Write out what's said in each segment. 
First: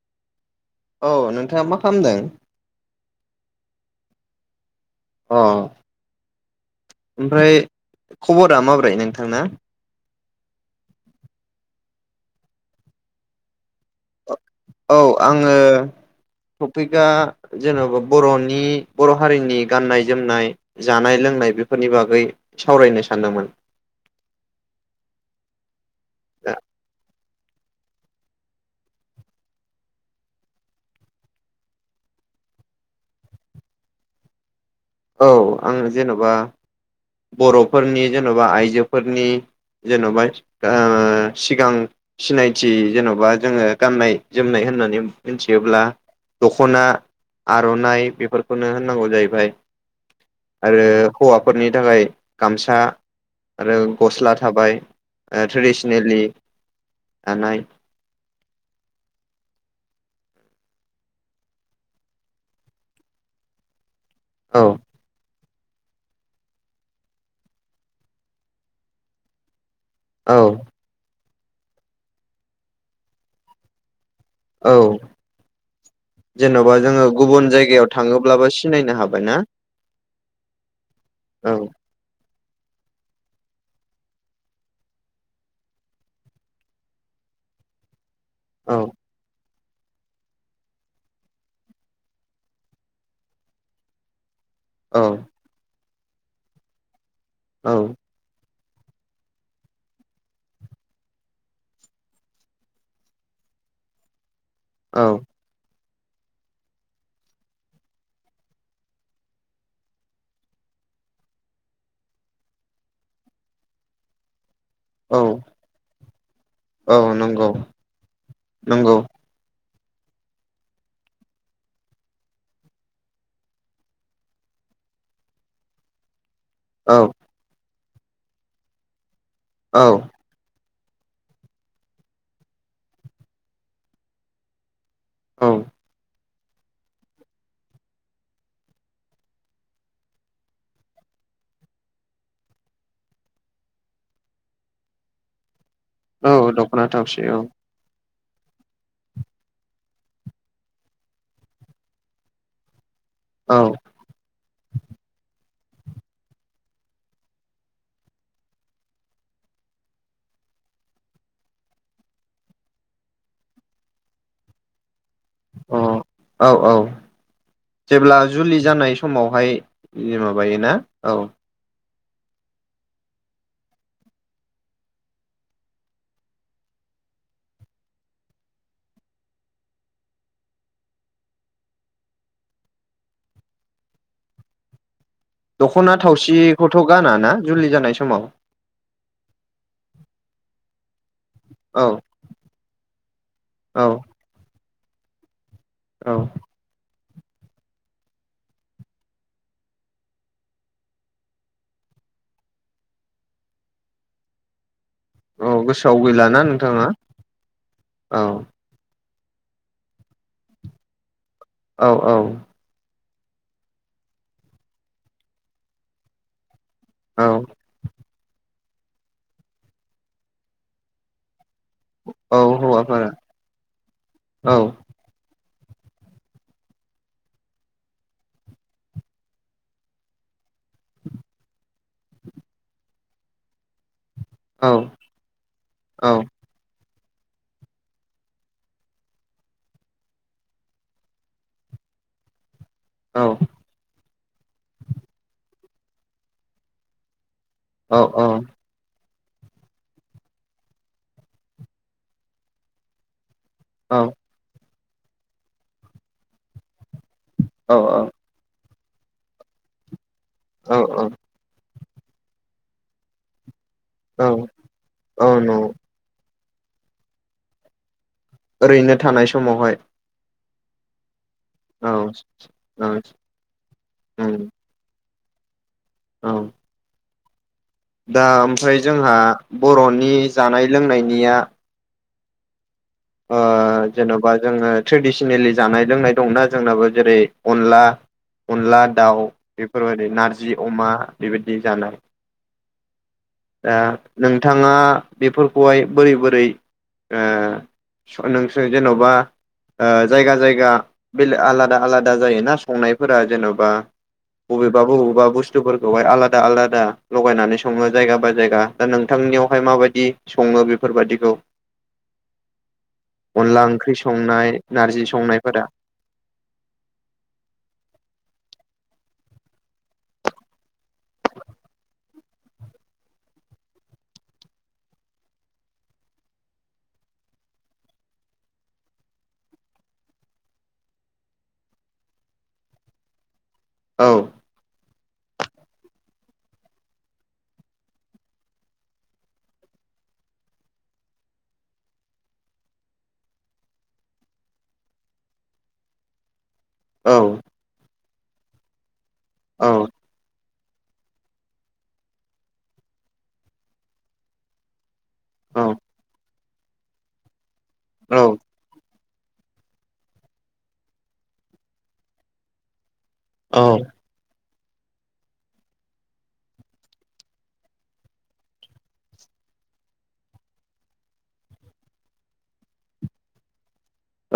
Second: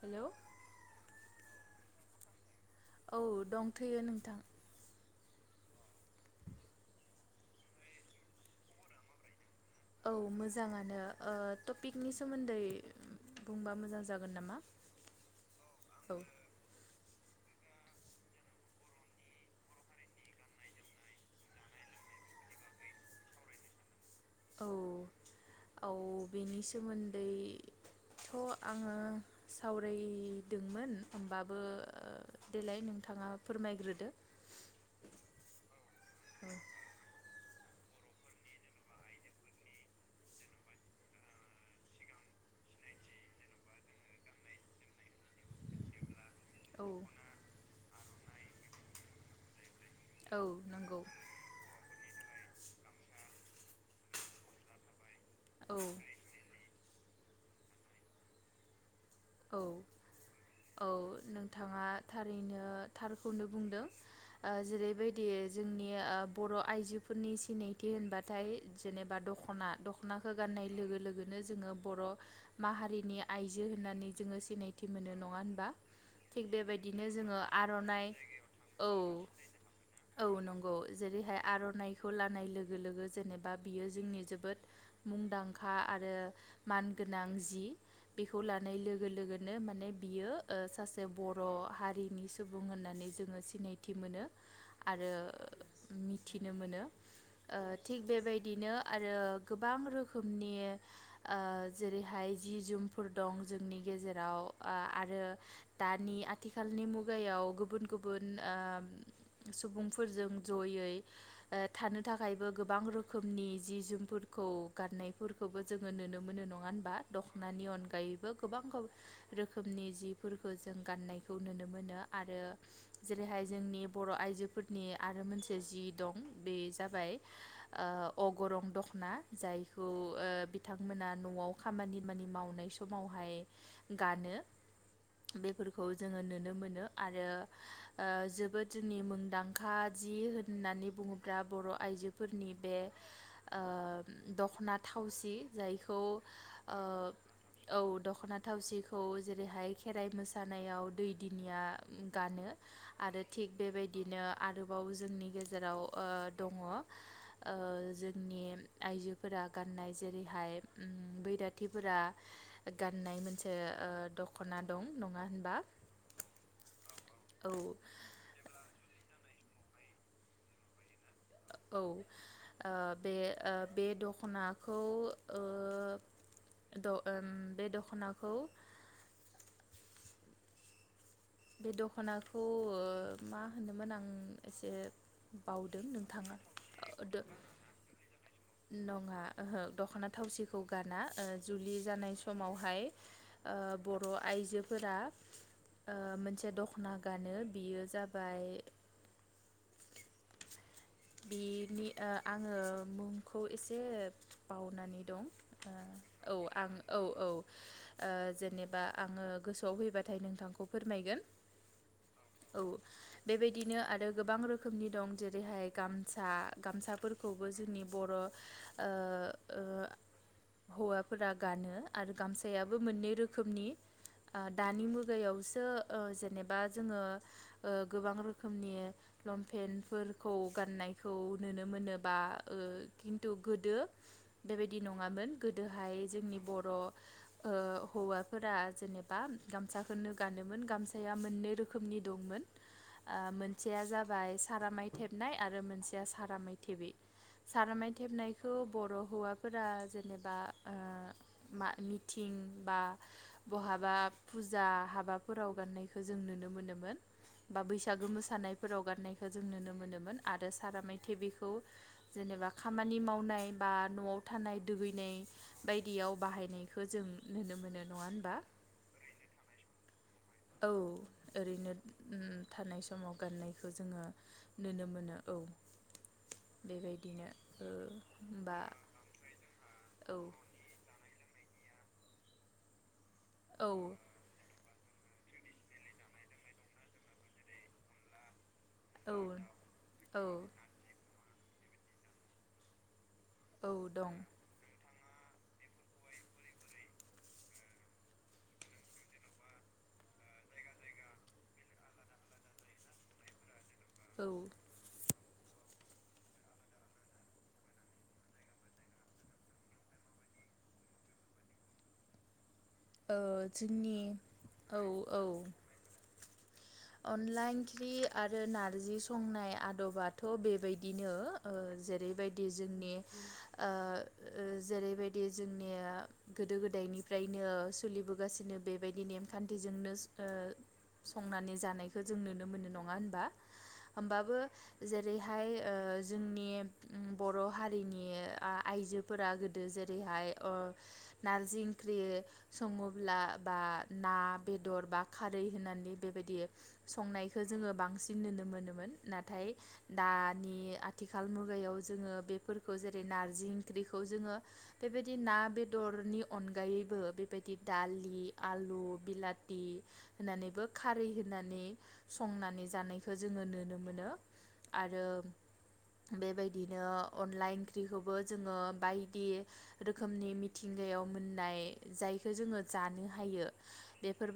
Hello औ नोंथाङा मा खालामदों? औ दंथैयो नोंथां। अ ओमफ्राय खबरा माब्रै नोंथांना? औ मोजाङानो ओ टपिकनि सोमोन्दै बुंबा मोजां जागोन नामा औ आङो औ तपिक आ जेनेबा बर'नि बर' हारिनि गाननाय जोमनाय जानाय लोंनाय बेफोरनि बागै सावरायनो सानदोंमोन। औ औ दा बेनि सोमोन्दै थ' आङो सावरायदोंमोन। होमबाबो देलाय नोंथाङा फोरमायग्रोदो औ आङो जेन'बा बर'फोरनि जेन'बा आइजोफोरनि जेन'बा सिगां सिनायथि जेन'बा जोङो गाननाय जोमनाय होननानै मिथियोब्ला दख'ना औ आर'नाइ बेफोरखौनो होननांगौ जाहैबाय औ आरो नंगौ हौवाफोरनि थाखाय गामसा आरो गस्ला ओ थाबाय औ ट्रेडिसनेलि थानाय। औ औ नोंथाङा थारैनो थारखौनो बुंदों। ओ औ जेरैबायदि जोंनि ओ बर' आइजोफोरनि सिनायथि होनबाथाय जेनेबा दख'ना दख'नाखौ औ गाननाय लोगो लोगोनो जोङो बर' माहारिनि आइजो होननानै जोङो औ सिनायथि मोनो नङा होनबा। थिग जेन'बा जोङो बेबायदिनो गुबुन जायगायाव आर'नाइ थाङोब्लाबो सिनायनो औ हाबाय ना। औ नंगौ। जेरैहाय औ आर'नाइखौ ला जानाय लोगो लोगो जेनेबा बियो जोंनि जोबोद मुंदांखा आरो मान गोनां जि बेखौ औ लानायजों बेगनो माने बियो ओ सासे बर' हारिनि सुबुं होननानै जोङो सिनायथि मोनो। औ आरो मिथिनो मोनो। ओ औ थिग बेबायदि बिदिनो आरो गोबां रोखोमनि ओ जेरैहाय जि जोमफोर दं ज नि गेजेराव आ औ आरो दानि आथिखालनि मुगायाव गुबुन गुबुन ओ सुबुंफोरजों जयै ओ थानो थाखायबो गोबां रोखोमनि जि जोमफोरखौ औ गारनायफोरखौबो जोङो नुनो मोनो नङा होनबा? औ नंगौ दख'नानि अनगायैबो गोबां रोखोम नंगौ रोखोमनि जिफोरखौ जों गाननायखौ नुनो मोनो। आरो जेरैहाय जोंनि बर' आइजो फोरनि आरो मोनसे जि दं। बे औ जाबाय ओ अगरं दख'ना औ जायखौ ओ बिथांमोना न'आव खामानिमानि मावनाय समावहाय गानो। औ बेफोरखौ जोङो नुनो नो मोन आरो ओ जोबोद जोंनि मुंदांखा जि होननानै बुङोब्ला बर' आइजोफोरनि बे ओ दख'ना थावसि जायखौ औ ओ दखनाथावसे औ। औ दख'ना थावसिखौ जेरैहाय खेराइ मोसानायाव दै दिनिया गानो। आरो थिग औ बेबायदिनो आरोबाव जोंनि गेजेराव ओ दङ ओ जोंनि आइजोफोरा गाननाय जेरैहाय बैराथिफोरा गाननाय मोनसे ओ दख'ना दं। नङा होनबा अ औ औ औ जेब्ला जुलि जानाय समावहाय इयो माबायोना औ। औ ओ बे ओ बे दख'नाखौ ओ द ओम बे दख'नाखौ [inaudible] बे दख'नाखौ ओ मा होनोमोन आं एसे बावदों दख'ना नोंथाङा थावसिखौथ' ओ गाना दो ना जुलि जानाय समाव। नङा ओहो दख'ना थावसिखौ गाना ओ जुलि औ जानाय समावहाय ओ औ बर' आइजोफोरा ओ औ मोनसे दख'ना गानो बियो जाबाय बिनि ओ आङो मुंखौ एसे बावउनानै दं औ ओ गोसोआव औ गैलाना आं नोंथाङा औ औ ओ औ जेनेबा आङो गोसोआव फैबाथाय नोंथांखौ फोरमायगोन। औ औ बेबायदिनो आरो गोबां रोखोमनि दं जेरैहाय गामसा। औ गामसाफोरखौबो जोंनि बर' ओ ओ हौवाफोरा गानो आरो औ गामसायाबो हौवाफोरा मोननै रोखोमनि ओ औ दानि मुगायाव तो जेनेबा जोङो गोबां रोखोमनि लंपेेनफोरखौ गाननायखौ नुनो मोनोबा खिन्थु गोदो औ बेबायदि नङामोन गोदोहाय औ जोंनि बर' हौवाफोरा जेनेबा गामसाखौनो गानोमोन गामसाया मोननै रोखोमनि दंमोन औ मोनसेया जाबाय सारामाय थेबनाय आरो मोनसेया सारामाइ थेबै सारनाय औ थेबनायखौ बर' हौवाफोरा जेनेबा मिथिं बा बहाबा औ फुजा हाबाफोराव गाननायखौ जों नुनो मोनोमोन बा औ बैसागो मोसानायफोराव गाननायखौ जों नुनो मोनोमोन आरो औ सारामायथे बेखौ जेनेबा खामानि मावनाय बा न'आव थानाय दुगैनाय औ न बायदियाव बाहाय फनायखौ जों नुनो मोनो नङा होन ओरैनो थानाय समावहाय औ ओरैनो औ उम थानाय औ समाव गाननायखौ जोङो नुनो मोनो औ औ बेबायदिनो ओ दा बा ओमफ्राय जोंहा बर'नि औ जानाय लोंनायनिया ओ औ जेन'बा जोङो ट्रेडिसनेलि जानाय लोंनाय दंना जोंनाबो जेरै अनला अनला औ दावउ बेफोरबायदि औ नारजि अमा बेबायदि जानाय दा दं नोंथाङा बेफोरखौहाय बोरै बोरै ओ नों जेन'बा ओ जायगा जायगा बेले आलादा आलादा जायोना संनायफोरा जेन'बा औ बबेबा बबेबा बुस थुफोरखौहाय आलादा आलादा लगायनानै सङो जायगा बाय जायगा दा नोंथांनियावहाय माबायदि सङो ङो बेफोरबायदिखौ ओ अनला ओंख्रि जोंनि संनाय औ नारजि औ संनायफोरा अनला इंख्रि आरो नारजि सं संनाय आदबाथ' बेबायदिनो ओ जेरैबायदि जोंनि ओ ओ जेरैबायदि जोंनिया गोदो गोदायनिफ्रायनो सोलिबोगासिनो बेबायदि नेमखान्थिजोंनो ओ संनानै जानायखौ जों नुनो मोनो नङा होनबा औ होमबाबो जेरैहाय ओ जोंनि बर' हारिनि ओ आइजोफोरा गोदो जेरैहाय ओ नारजि ओंख्रि सङोब्ला बा ना बेदर बा खारै होननानै बेबायदि औ संनायखौ जोङो बांसिन नुनो मोनोमोन नाथाय औ दा नि आथिखाल मुगायाव जोङो बेफोरखौ जेरै नारजि ओंख्रिखौ जोङो बेबायदि ना औ बेदरनि अनगायैबो बेबायदि दालि, औ आलु, बिलाथि होनानैबो खारै होनानै संनानै जानाय खौ जोङो नुनो मोनो आरो बेबायदिनो अनला ओंख्रिखौबो जोङो बायदि रोखोमनि मिथिं गायाव मोननाय जायखौ जोङो जानो हायो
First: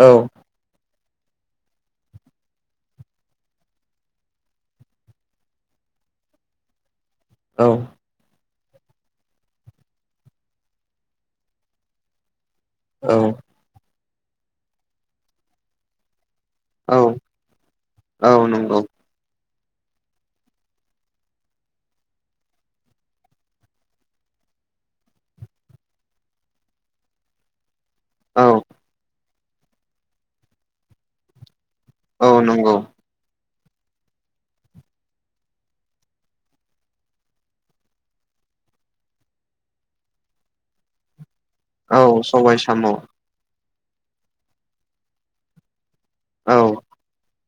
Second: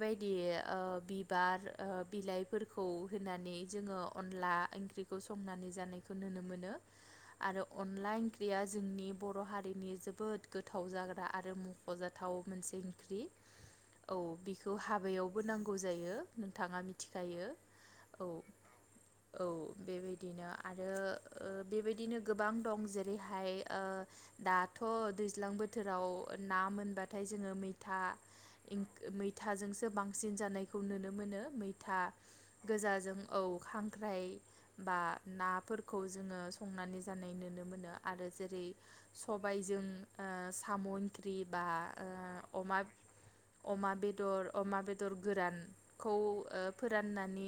औ ओ बिबार बिलाइफोरखौ होनानै जोङो अनला ओंख्रिखौ संनानै जानायखौ नुनो मोनो आरो औ अला ओं ख्रिया जोंनि बर' हारिनि जोबोद गोथाव जाग्रा आरो मख'जाथाव मोनसे ओंख्रि औ बेखौ हाबायावबो नांगौ जायो। नोंथाङा औ मिथिखायो औ औ बेबायदिनो आरो बेबायदिनो गोबां दं जेरैहाय ओ दाथ' दैज्लां बोथोराव ना मोनबा नाथाय जोङो मैथा औ मैथाजोंसो बांसिन जानायखौ नुनो मोनो मै था औ नंगौ गोजाजों औ खांख्राइ बा नाफोरखौ जोङो संनानै जानाय नुनो मोनो आरो जेरै सबायजों आ साम ओंख्रि बा औ सबाय ओ साम अमा अमा बेदर अमा बेदर गोरानखौ औ ओ फोराननानै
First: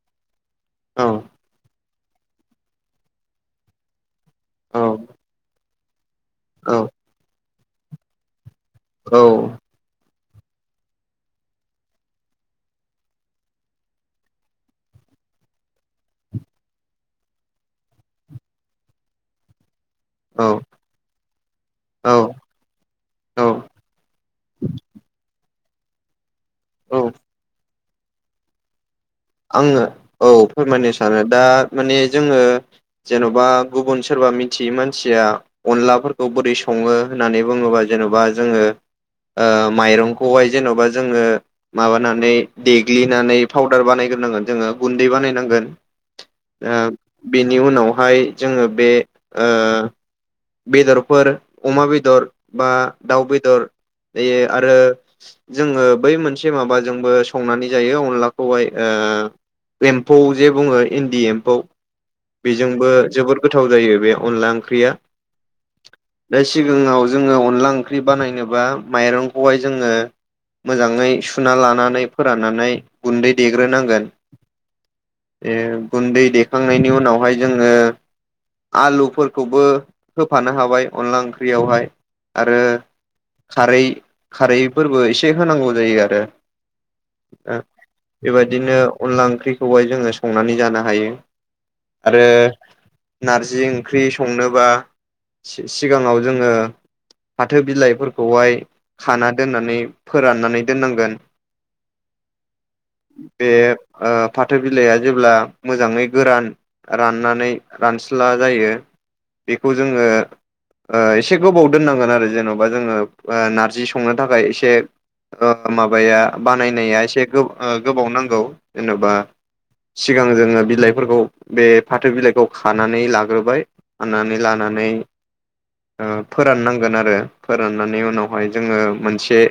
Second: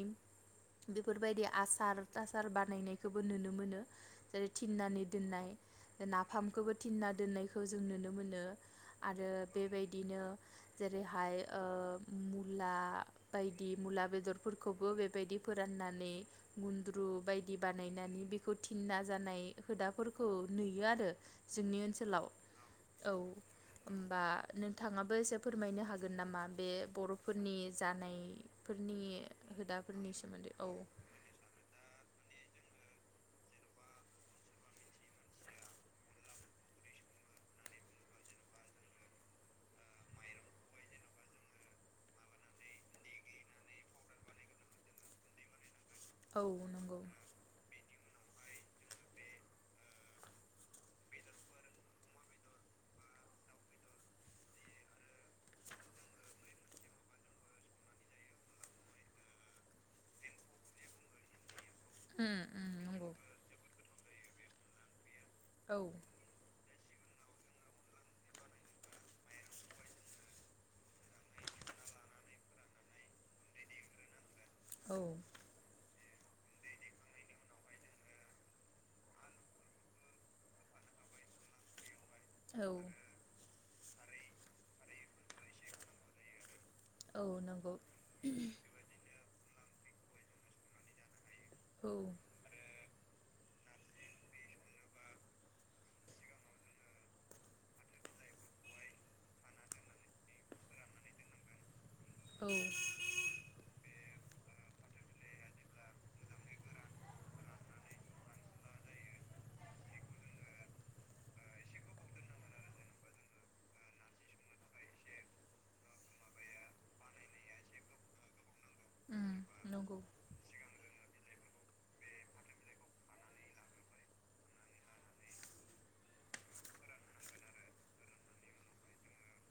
औ बेफोरबायदि आसार थासार बानायनायखौबो नुनो मोनो। औ थिननानै दोननाय औ नाफामखौबो थिनना दोननायखौ जों नुनो मोनो। आरो औ बेबायदिनो जेरैहाय ओ मुला बायदि मुला बेदरफोरखौ बो बेबायदि फोराननानै गुन्द्रु बायदि बानायनानै बेखौ थिना जानाय दाफोरखौ औ औ नुयो आरो जोंनि औ ओनसोलाव औ होनबा नोंथाङाबो एसे फोरमायनो हागोन नामा बे औ बरफोरनि जानायफोरनि आङो हुदाफोरनि औ सोमोन्दै फोरमायनो सानो दा माने जोङो जेनबा गुबुन सोरबा मिथियै मानसिया अनलाफोरखौ बोरै सङो होननानै बुङोबा जेन बा जोङो आ माइरंखौहाय जेनबा जोङो माबानानै देग्लिनानै पाउदार बानायगो रोनागोन जोङो गुन्दै बानायनांगोन औ नंगौ बेनि उनावहाय जोङो बे ओ बेदरफोर अमा बेदर बा दाउ बेदर बे आरो जोङो बै मोनसे माबाजोंबो संनानै जायो अनलाखौहाय ओ एम्फौ जे बुङो इन्दि एम्फौ उम उम बेजोंबो नंगौ जोबोद गोथाव जायो बे अनला ओंख्रिया औ दा सिगाङाव जोङो अनला ओंख्रि बानायनोबा माइरंखौहाय जोङो मोजाङै सुना लानानै फोराननानै गुन्दै देग्रोनांगोन औ ए गुन्दै देखांनायनि उनावहाय जोङो आलुफोरखौबो होफानो हाबाय अनला ओंख्रियावहाय आरो औ खारै खारैफोरबो एसे होनांगौ जायो आरो औ ओ नंगौ बेबायदिनो अनला ओंख्रिखौहाय जोङो संनानै जानो हायो। औ आरो नार्जि ओंख्रि संनोबा सिगाङाव जोङो फाथो बिलाइफोरखौहाय खाना दोननानै फोराननानै दोननांगोन। [inaudible] औ बे आ फाथो बिलाइआ जेब्ला मोजाङै गोरान राननानै रानस्ला जायो बेखौ जोङो आ एसे गोबाव दोननांगोन आरो जेनबा जोङो आ नारजि संनो थाखाय एसे माबाया बानायनाया एसे गोबाव नांगौ जेनेबा उम नंगौ सिगां जोङो बिलाइफोरखौ बे फाथो बिलाइखौ खानानै लाग्रोबाय खानानै लाना नै ओ फोराननांगोन आरो फोराननानै उनावहाय जोङो मोनसे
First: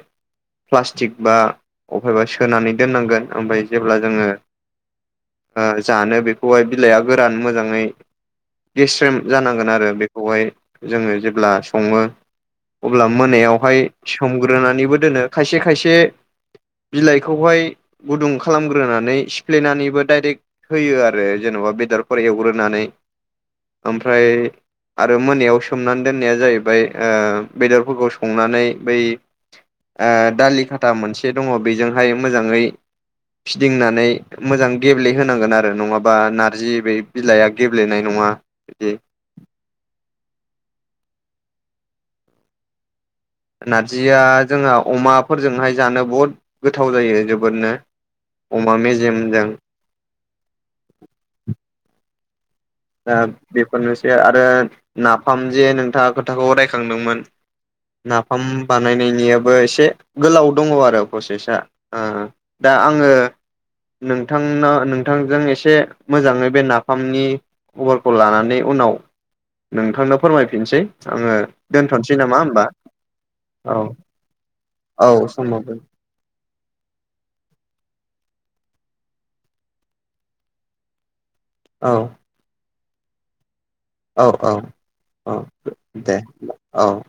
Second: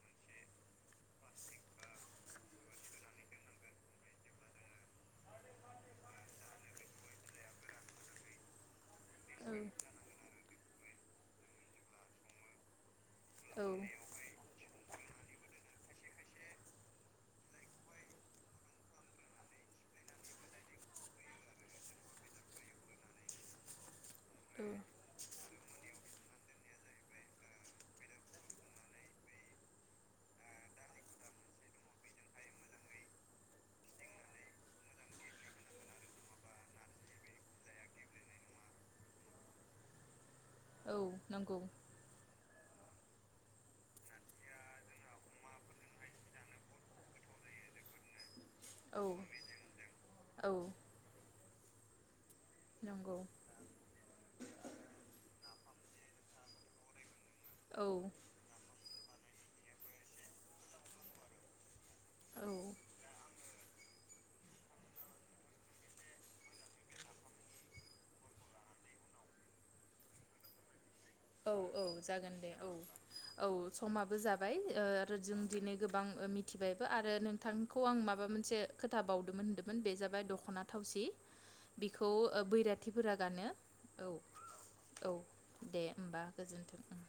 प्लास्टिक बा अफायबा सोनानै दोननांगोन ओमफ्राय जेब्ला जोङो ओ जानो बेखौहाय बिलाइआ गोरान मोजाङै गेस्रेम औ जानांगोन आरो बेखौहाय जोङो जेब्ला सङो। अब्ला औ मोनायावहाय सोमग्रोनानैबो दोनो खायसे खायसे बिलाइखौहाय गुदुं खालामग्रोनानै सिफ्लेनानैबो डायरेक्ट होयो आरो जेनबा बेदरफोर एवग्रोनानै ओमफ्राय आरो मोनायाव सोम सोमनानै दोननाया जाहैबाय ओ बेदरफोरखौ संनानै बै आ दालि खाथा मोनसे दङ बिजोंहाय मोजाङै फिदिंनानै मोजां गेब्लेहोनांगोन आरो नङाबा नारजि बे बिलाइआ गेब्लेनाय नङा। बिदि औ नंगौ नारजिया जोंहा अमाफोरजोंहाय जानो बहुद गोथाव जायो जोबोदनो। अमा औ मेजेमजों औ दा नंगौ बेफोरनोसै आरो नाफामजे नोंथाङा खोथाखौ रायखांदोंमोन‌ औ नाफाम बा बानायनायनियाबो एसे गोलाव दङ आरो प्रसेसा ओ दा औ आङो नोंथांनो नोंथांजों एसे मोजाङै बे नाफामनि खबरखौ लानानै उनाव नोंथांनो फोरमायफिनसै। ङो औ औ दोनथ'नसै जागोन नामा दे होमबा? औ औ समाबो जाबाय ओ औ रो जों समाबो दिनै गोबां ओ मिथिबायबो आरो नोंथांखौ आं माबा मोन से खोथाबावदोंमोन होन्दोंमोन बे जाबाय दख'ना थावसि औ बिखौ ओ बैरा थिफोरा गानो। औ औ दे अ होमबा गोजोन्थों।